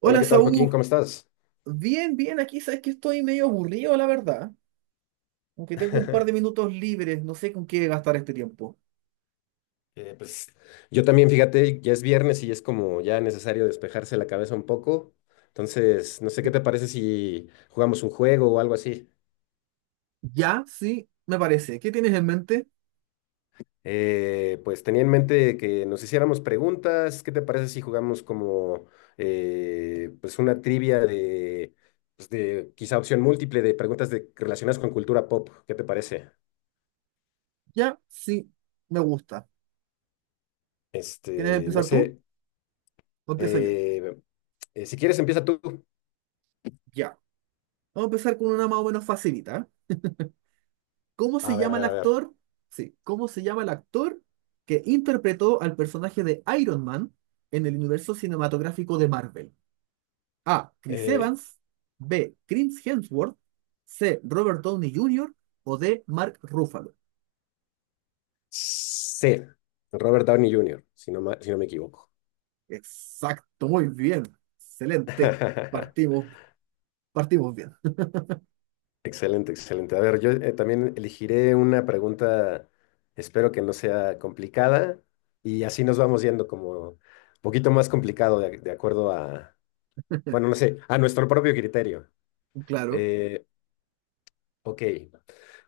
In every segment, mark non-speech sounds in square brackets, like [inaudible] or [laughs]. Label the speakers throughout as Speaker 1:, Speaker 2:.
Speaker 1: Hola,
Speaker 2: Hola,
Speaker 1: ¿qué tal, Joaquín?
Speaker 2: Saúl.
Speaker 1: ¿Cómo estás?
Speaker 2: Bien, bien, aquí sabes que estoy medio aburrido, la verdad. Aunque tengo un par de
Speaker 1: [laughs]
Speaker 2: minutos libres, no sé con qué gastar este tiempo.
Speaker 1: Eh, pues yo también, fíjate, ya es viernes y es como ya necesario despejarse la cabeza un poco. Entonces, no sé qué te parece si jugamos un juego o algo así.
Speaker 2: Ya, sí, me parece. ¿Qué tienes en mente?
Speaker 1: Pues tenía en mente que nos hiciéramos preguntas. ¿Qué te parece si jugamos como pues una trivia de, pues, de quizá opción múltiple de preguntas de, relacionadas con cultura pop? ¿Qué te parece?
Speaker 2: Ya, sí, me gusta. ¿Quieres
Speaker 1: Este, no
Speaker 2: empezar tú
Speaker 1: sé.
Speaker 2: o empiezo yo?
Speaker 1: eh, si quieres, empieza tú.
Speaker 2: Ya. Vamos a empezar con una más o menos facilita. ¿Eh? ¿Cómo se
Speaker 1: A ver, a
Speaker 2: llama el
Speaker 1: ver, a ver.
Speaker 2: actor? Sí, ¿cómo se llama el actor que interpretó al personaje de Iron Man en el universo cinematográfico de Marvel? A. Chris
Speaker 1: Eh,
Speaker 2: Evans. B. Chris Hemsworth. C. Robert Downey Jr. O D. Mark Ruffalo.
Speaker 1: Sí, Robert Downey Jr., si no me equivoco.
Speaker 2: Exacto, muy bien. Excelente.
Speaker 1: [laughs]
Speaker 2: Partimos, partimos bien. [laughs]
Speaker 1: Excelente, excelente. A ver, yo también elegiré una pregunta, espero que no sea complicada, y así nos vamos yendo como un poquito más complicado de acuerdo a, bueno, no sé, a nuestro propio criterio.
Speaker 2: Claro.
Speaker 1: Eh, ok,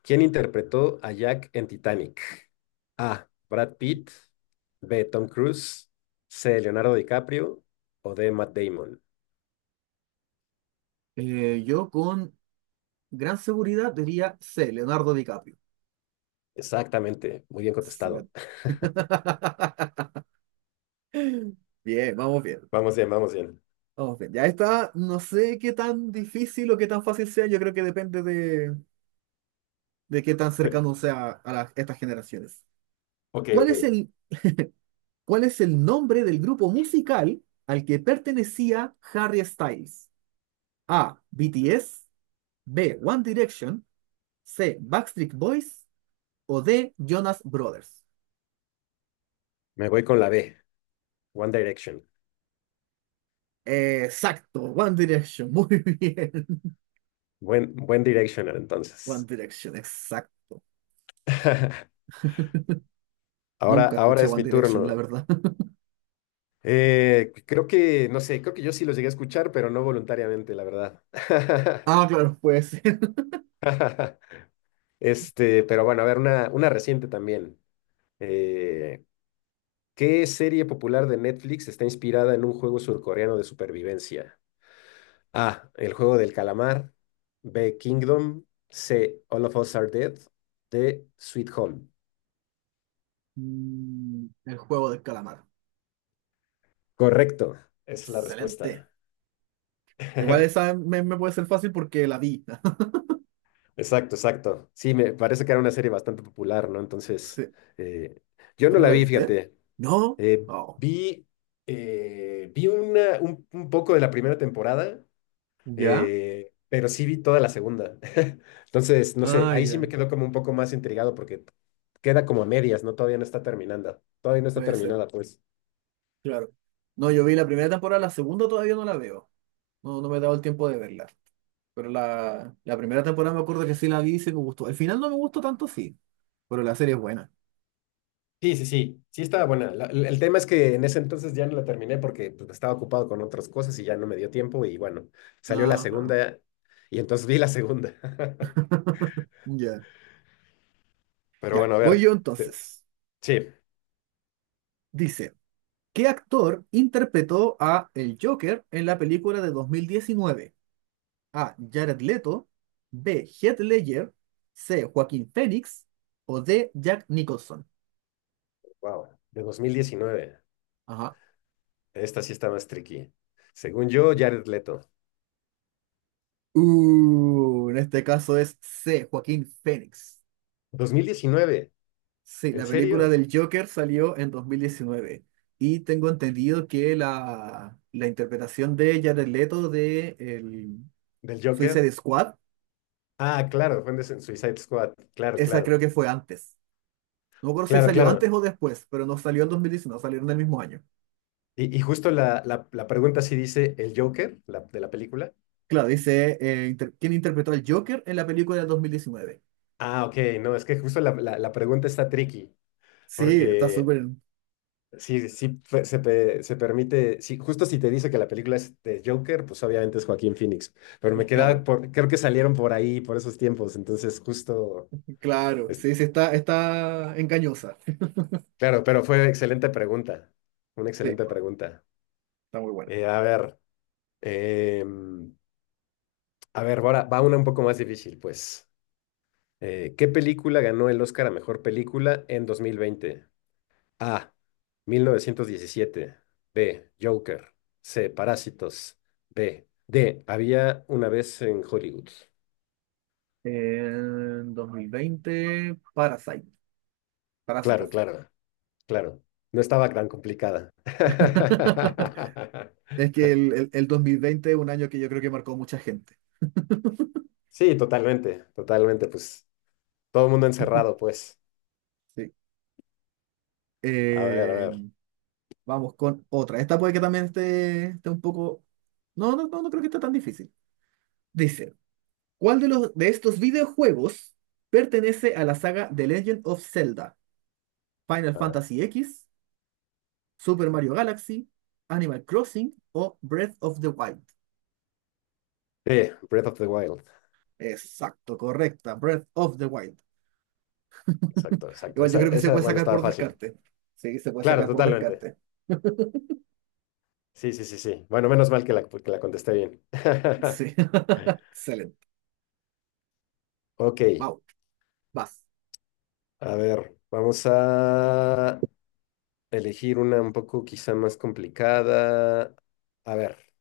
Speaker 1: ¿quién interpretó a Jack en Titanic? A, Brad Pitt; B, Tom Cruise; C, Leonardo DiCaprio; o D, Matt Damon.
Speaker 2: Yo con gran seguridad diría C. Leonardo DiCaprio.
Speaker 1: Exactamente, muy bien contestado.
Speaker 2: Excelente.
Speaker 1: [laughs]
Speaker 2: [laughs] Bien, vamos bien.
Speaker 1: Vamos bien, vamos bien.
Speaker 2: Vamos bien. Ya está. No sé qué tan difícil o qué tan fácil sea. Yo creo que depende de qué tan
Speaker 1: Eh,
Speaker 2: cercano sea a estas generaciones.
Speaker 1: Ok,
Speaker 2: ¿Cuál es
Speaker 1: ok.
Speaker 2: el ¿Cuál es el nombre del grupo musical al que pertenecía Harry Styles? A. BTS. B. One Direction. C. Backstreet Boys. O D. Jonas Brothers.
Speaker 1: Me voy con la B, One Direction.
Speaker 2: Exacto, One Direction. [laughs] Muy bien.
Speaker 1: Buen, buen Directional,
Speaker 2: One
Speaker 1: entonces.
Speaker 2: Direction, exacto.
Speaker 1: [laughs] Ahora,
Speaker 2: Nunca
Speaker 1: ahora
Speaker 2: escuché
Speaker 1: es
Speaker 2: One
Speaker 1: mi
Speaker 2: Direction, la
Speaker 1: turno.
Speaker 2: verdad. [laughs]
Speaker 1: Creo que, no sé, creo que yo sí los llegué a escuchar, pero no voluntariamente, la verdad.
Speaker 2: Ah, claro, puede ser.
Speaker 1: [laughs] Este, pero bueno, a ver, una reciente también. Eh, ¿Qué serie popular de Netflix está inspirada en un juego surcoreano de supervivencia? A. El juego del calamar. B. Kingdom. C. All of Us Are Dead. D. Sweet Home.
Speaker 2: El juego del calamar.
Speaker 1: Correcto. Esa es la
Speaker 2: Excelente.
Speaker 1: respuesta.
Speaker 2: Igual esa
Speaker 1: [laughs]
Speaker 2: me puede ser fácil porque la vi. [laughs]
Speaker 1: Exacto, exacto. Sí, me parece que era una serie bastante popular, ¿no? Entonces,
Speaker 2: Sí.
Speaker 1: eh, yo no
Speaker 2: ¿Tú no
Speaker 1: la
Speaker 2: la
Speaker 1: vi,
Speaker 2: viste?
Speaker 1: fíjate.
Speaker 2: No.
Speaker 1: Eh,
Speaker 2: Oh.
Speaker 1: vi Vi un poco de la primera temporada.
Speaker 2: ¿Ya?
Speaker 1: Pero sí vi toda la segunda. [laughs] Entonces, no sé,
Speaker 2: Ah,
Speaker 1: ahí sí me
Speaker 2: ya.
Speaker 1: quedó como un poco más intrigado porque queda como a medias, ¿no? Todavía no está terminada. Todavía no está
Speaker 2: Puede ser,
Speaker 1: terminada, pues.
Speaker 2: claro. No, yo vi la primera temporada, la segunda todavía no la veo. No, no me he dado el tiempo de verla. Pero la primera temporada me acuerdo que sí la vi y sí me gustó. El final no me gustó tanto, sí, pero la serie es buena.
Speaker 1: Sí, sí, sí, sí estaba buena. El tema es que en ese entonces ya no la terminé porque pues, estaba ocupado con otras cosas y ya no me dio tiempo y bueno, salió la
Speaker 2: Ah, claro.
Speaker 1: segunda y entonces vi la segunda. [laughs]
Speaker 2: Ya.
Speaker 1: Pero
Speaker 2: Ya,
Speaker 1: bueno, a
Speaker 2: voy
Speaker 1: ver,
Speaker 2: yo
Speaker 1: te-
Speaker 2: entonces.
Speaker 1: sí,
Speaker 2: Dice, ¿qué actor interpretó a el Joker en la película de 2019? A. Jared Leto, B. Heath Ledger, C. Joaquín Phoenix o D. Jack Nicholson.
Speaker 1: wow, de dos mil diecinueve.
Speaker 2: Ajá.
Speaker 1: Esta sí está más tricky. Según yo, Jared Leto.
Speaker 2: En este caso es C, Joaquín Phoenix.
Speaker 1: ¿Dos mil diecinueve,
Speaker 2: Sí,
Speaker 1: en
Speaker 2: la película
Speaker 1: serio?
Speaker 2: del Joker salió en 2019 y tengo entendido que la interpretación de Jared Leto de el
Speaker 1: ¿Del
Speaker 2: Suicide
Speaker 1: Joker?
Speaker 2: Squad,
Speaker 1: Ah, claro, en Suicide Squad. Claro,
Speaker 2: esa creo
Speaker 1: claro.
Speaker 2: que fue antes. No me acuerdo si
Speaker 1: Claro,
Speaker 2: salió antes
Speaker 1: claro.
Speaker 2: o después, pero no salió en 2019. Salieron el mismo año.
Speaker 1: Y justo la pregunta sí dice el Joker, la, de la película.
Speaker 2: Claro, dice quién interpretó al Joker en la película del 2019.
Speaker 1: Ah, ok, no, es que justo la pregunta está tricky,
Speaker 2: Sí, está
Speaker 1: porque
Speaker 2: súper
Speaker 1: sí, se permite, sí, justo si te dice que la película es de Joker, pues obviamente es Joaquín Phoenix, pero me quedaba
Speaker 2: claro,
Speaker 1: por, creo que salieron por ahí, por esos tiempos, entonces justo,
Speaker 2: claro.
Speaker 1: es-
Speaker 2: Sí, sí, está engañosa. [laughs]
Speaker 1: claro, pero fue excelente pregunta, una
Speaker 2: Sí,
Speaker 1: excelente pregunta.
Speaker 2: está muy buena.
Speaker 1: A ver. Eh, A ver, ahora va una un poco más difícil, pues. ¿Qué película ganó el Oscar a mejor película en 2020? A. mil novecientos diecisiete. B. Joker. C. Parásitos. B. D. Había una vez en Hollywood.
Speaker 2: En 2020, Parasite,
Speaker 1: Claro,
Speaker 2: Parásitos.
Speaker 1: claro, claro. No estaba tan complicada.
Speaker 2: [laughs]
Speaker 1: [laughs]
Speaker 2: Es que el 2020 es un año que yo creo que marcó mucha gente.
Speaker 1: Sí, totalmente, totalmente, pues. Todo el mundo encerrado, pues.
Speaker 2: Sí.
Speaker 1: A ver, a
Speaker 2: Eh,
Speaker 1: ver,
Speaker 2: Vamos con otra. Esta puede que también esté un poco. No, no, no, no creo que esté tan difícil. Dice, ¿cuál de estos videojuegos pertenece a la saga The Legend of Zelda? Final
Speaker 1: a ver.
Speaker 2: Fantasy X, Super Mario Galaxy, Animal Crossing o Breath of the Wild.
Speaker 1: B. Breath of the Wild.
Speaker 2: Exacto, correcta, Breath of the Wild.
Speaker 1: Exacto, exacto.
Speaker 2: Igual yo
Speaker 1: Esa,
Speaker 2: creo que se
Speaker 1: esa,
Speaker 2: puede
Speaker 1: bueno,
Speaker 2: sacar
Speaker 1: estaba
Speaker 2: por
Speaker 1: fácil.
Speaker 2: descarte. Sí, se puede
Speaker 1: Claro,
Speaker 2: sacar por
Speaker 1: totalmente.
Speaker 2: descarte. [laughs]
Speaker 1: Sí, sí, sí, sí. Bueno, menos mal que la contesté bien. [laughs]
Speaker 2: Sí, [laughs] excelente.
Speaker 1: Ok,
Speaker 2: Wow, vas.
Speaker 1: a ver, vamos a elegir una un poco quizá más complicada. A ver,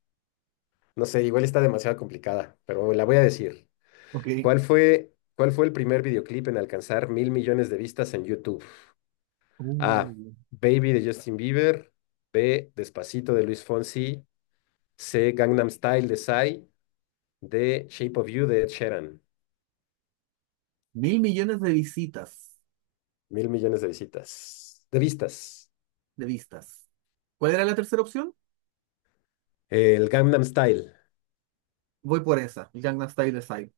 Speaker 1: no sé, igual está demasiado complicada, pero la voy a decir.
Speaker 2: Ok.
Speaker 1: Cuál fue el primer videoclip en alcanzar mil millones de vistas en YouTube? A.
Speaker 2: Uh,
Speaker 1: Baby de Justin Bieber. B. Despacito de Luis Fonsi. C. Gangnam Style de Psy. D. Shape of You de Ed Sheeran.
Speaker 2: Mil millones de visitas,
Speaker 1: Mil millones de visitas. De vistas.
Speaker 2: de vistas. ¿Cuál era la tercera opción?
Speaker 1: El Gangnam Style.
Speaker 2: Voy por esa. El Gangnam Style Desire.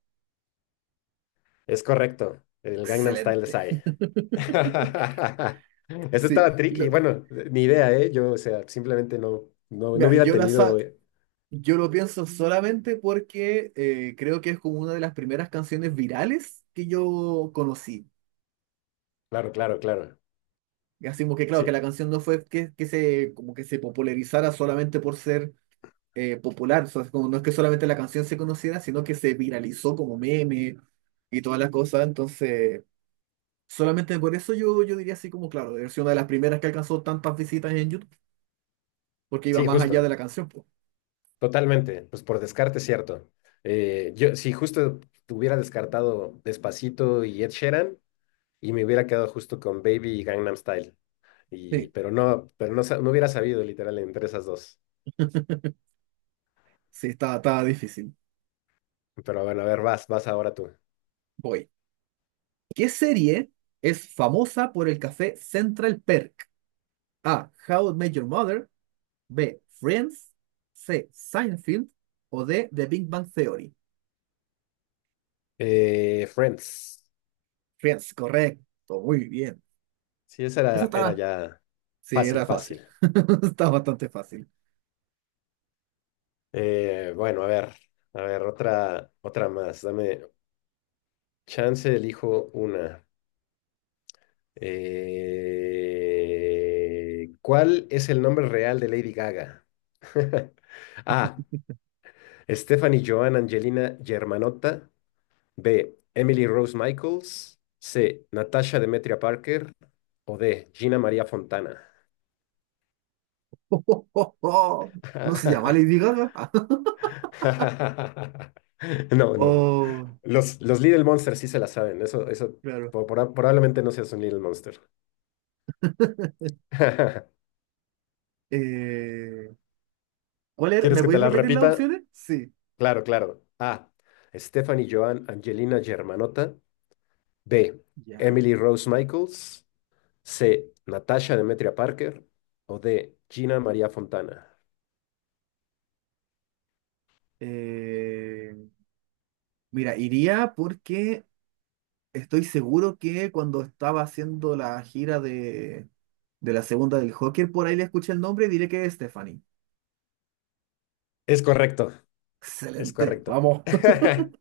Speaker 1: Es correcto. El Gangnam Style de
Speaker 2: Excelente.
Speaker 1: Psy.
Speaker 2: [laughs]
Speaker 1: [laughs] Eso
Speaker 2: Sí,
Speaker 1: estaba tricky. Bueno, ni idea, ¿eh? Yo, o sea, simplemente no
Speaker 2: mira,
Speaker 1: hubiera tenido.
Speaker 2: yo lo pienso solamente porque creo que es como una de las primeras canciones virales que yo conocí.
Speaker 1: Claro, claro, claro.
Speaker 2: Así como que claro, que la
Speaker 1: Sí,
Speaker 2: canción no fue que se como que se popularizara solamente por ser popular. O sea, es como no es que solamente la canción se conociera, sino que se viralizó como meme y todas las cosas. Entonces, solamente por eso yo diría así como, claro, debe ser una de las primeras que alcanzó tantas visitas en YouTube, porque iba
Speaker 1: sí,
Speaker 2: más allá de
Speaker 1: justo.
Speaker 2: la canción, po.
Speaker 1: Totalmente. Pues por descarte, cierto. Yo, si justo hubiera descartado Despacito y Ed Sheeran, y me hubiera quedado justo con Baby y Gangnam Style. Y,
Speaker 2: Sí,
Speaker 1: pero no, no hubiera sabido literal entre esas dos.
Speaker 2: [laughs] sí, estaba difícil.
Speaker 1: Pero bueno, a ver, vas, vas ahora tú.
Speaker 2: Voy. ¿Qué serie es famosa por el café Central Perk? A. How I Met Your Mother. B. Friends. C. Seinfeld. O D. The Big Bang Theory.
Speaker 1: Friends.
Speaker 2: Friends, correcto. Muy bien.
Speaker 1: Sí, esa
Speaker 2: Eso
Speaker 1: era, era
Speaker 2: estaba.
Speaker 1: ya
Speaker 2: Sí,
Speaker 1: fácil,
Speaker 2: era
Speaker 1: fácil.
Speaker 2: fácil. [laughs] Está bastante fácil.
Speaker 1: Bueno, a ver, otra, otra más. Dame chance, elijo una. ¿Cuál es el nombre real de Lady Gaga? [laughs] A. Stephanie Joan Angelina Germanotta. B. Emily Rose Michaels. C. Natasha Demetria Parker. O D. Gina María Fontana.
Speaker 2: [laughs] No se llama Lady
Speaker 1: [laughs]
Speaker 2: Gaga. [laughs]
Speaker 1: [laughs] No, no, no.
Speaker 2: Oh,
Speaker 1: Los Little Monsters sí se la saben. Eso
Speaker 2: claro.
Speaker 1: probablemente no seas un Little Monster. [laughs]
Speaker 2: Eh, ¿Cuál era?
Speaker 1: ¿Quieres
Speaker 2: ¿Me
Speaker 1: que te
Speaker 2: podéis
Speaker 1: las
Speaker 2: repetir las
Speaker 1: repita?
Speaker 2: opciones? Sí.
Speaker 1: Claro, claro. A. Stephanie Joan Angelina Germanotta. B.
Speaker 2: Ya.
Speaker 1: Emily Rose Michaels. C. Natasha Demetria Parker. O D. Gina María Fontana.
Speaker 2: Eh, Mira, iría porque estoy seguro que cuando estaba haciendo la gira de la segunda del Joker, por ahí le escuché el nombre y diré que es Stephanie.
Speaker 1: Es correcto, es
Speaker 2: Excelente.
Speaker 1: correcto.
Speaker 2: Vamos,
Speaker 1: [laughs]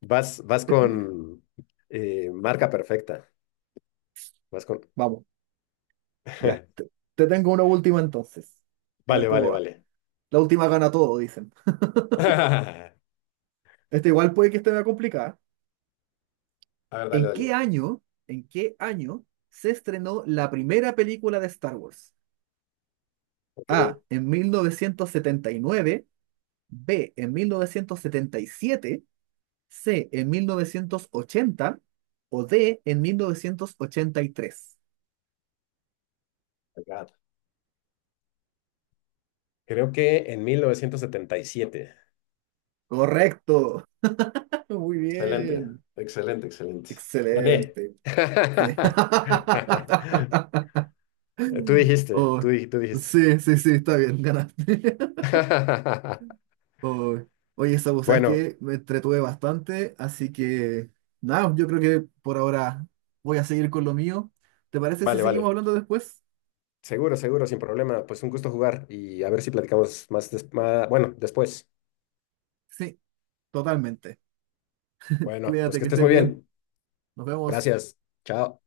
Speaker 1: Vas, vas con marca perfecta. Vas con.
Speaker 2: [laughs] vamos. Ya.
Speaker 1: [laughs]
Speaker 2: Te tengo una última entonces. A ver
Speaker 1: Vale,
Speaker 2: cómo
Speaker 1: vale,
Speaker 2: va.
Speaker 1: vale.
Speaker 2: La última gana todo, dicen.
Speaker 1: [laughs] A
Speaker 2: Este igual puede que esté más complicada.
Speaker 1: ver, dale,
Speaker 2: ¿En qué
Speaker 1: dale.
Speaker 2: año, ¿En qué año se estrenó la primera película de Star Wars?
Speaker 1: Ok, I
Speaker 2: A, en 1979. B, en 1977. C, en 1980. O D, en 1983.
Speaker 1: got it. Creo que en 1977.
Speaker 2: Correcto. [laughs] Muy
Speaker 1: Excelente,
Speaker 2: bien.
Speaker 1: excelente, excelente. Gané.
Speaker 2: Excelente. Sí.
Speaker 1: [laughs]
Speaker 2: [laughs]
Speaker 1: Tú dijiste,
Speaker 2: Oh,
Speaker 1: tú dijiste.
Speaker 2: sí, sí, sí, está bien, ganaste. [laughs]
Speaker 1: [laughs]
Speaker 2: Oh, oye, Sabu, sabes
Speaker 1: Bueno,
Speaker 2: que me entretuve bastante, así que nada, yo creo que por ahora voy a seguir con lo mío. ¿Te parece si
Speaker 1: vale,
Speaker 2: seguimos
Speaker 1: vale.
Speaker 2: hablando después?
Speaker 1: Seguro, seguro, sin problema. Pues un gusto jugar y a ver si platicamos más, bueno, después.
Speaker 2: Sí, totalmente.
Speaker 1: Bueno, pues
Speaker 2: Cuídate,
Speaker 1: que
Speaker 2: que
Speaker 1: estés
Speaker 2: estés
Speaker 1: muy
Speaker 2: bien.
Speaker 1: bien.
Speaker 2: Nos vemos.
Speaker 1: Gracias. Chao.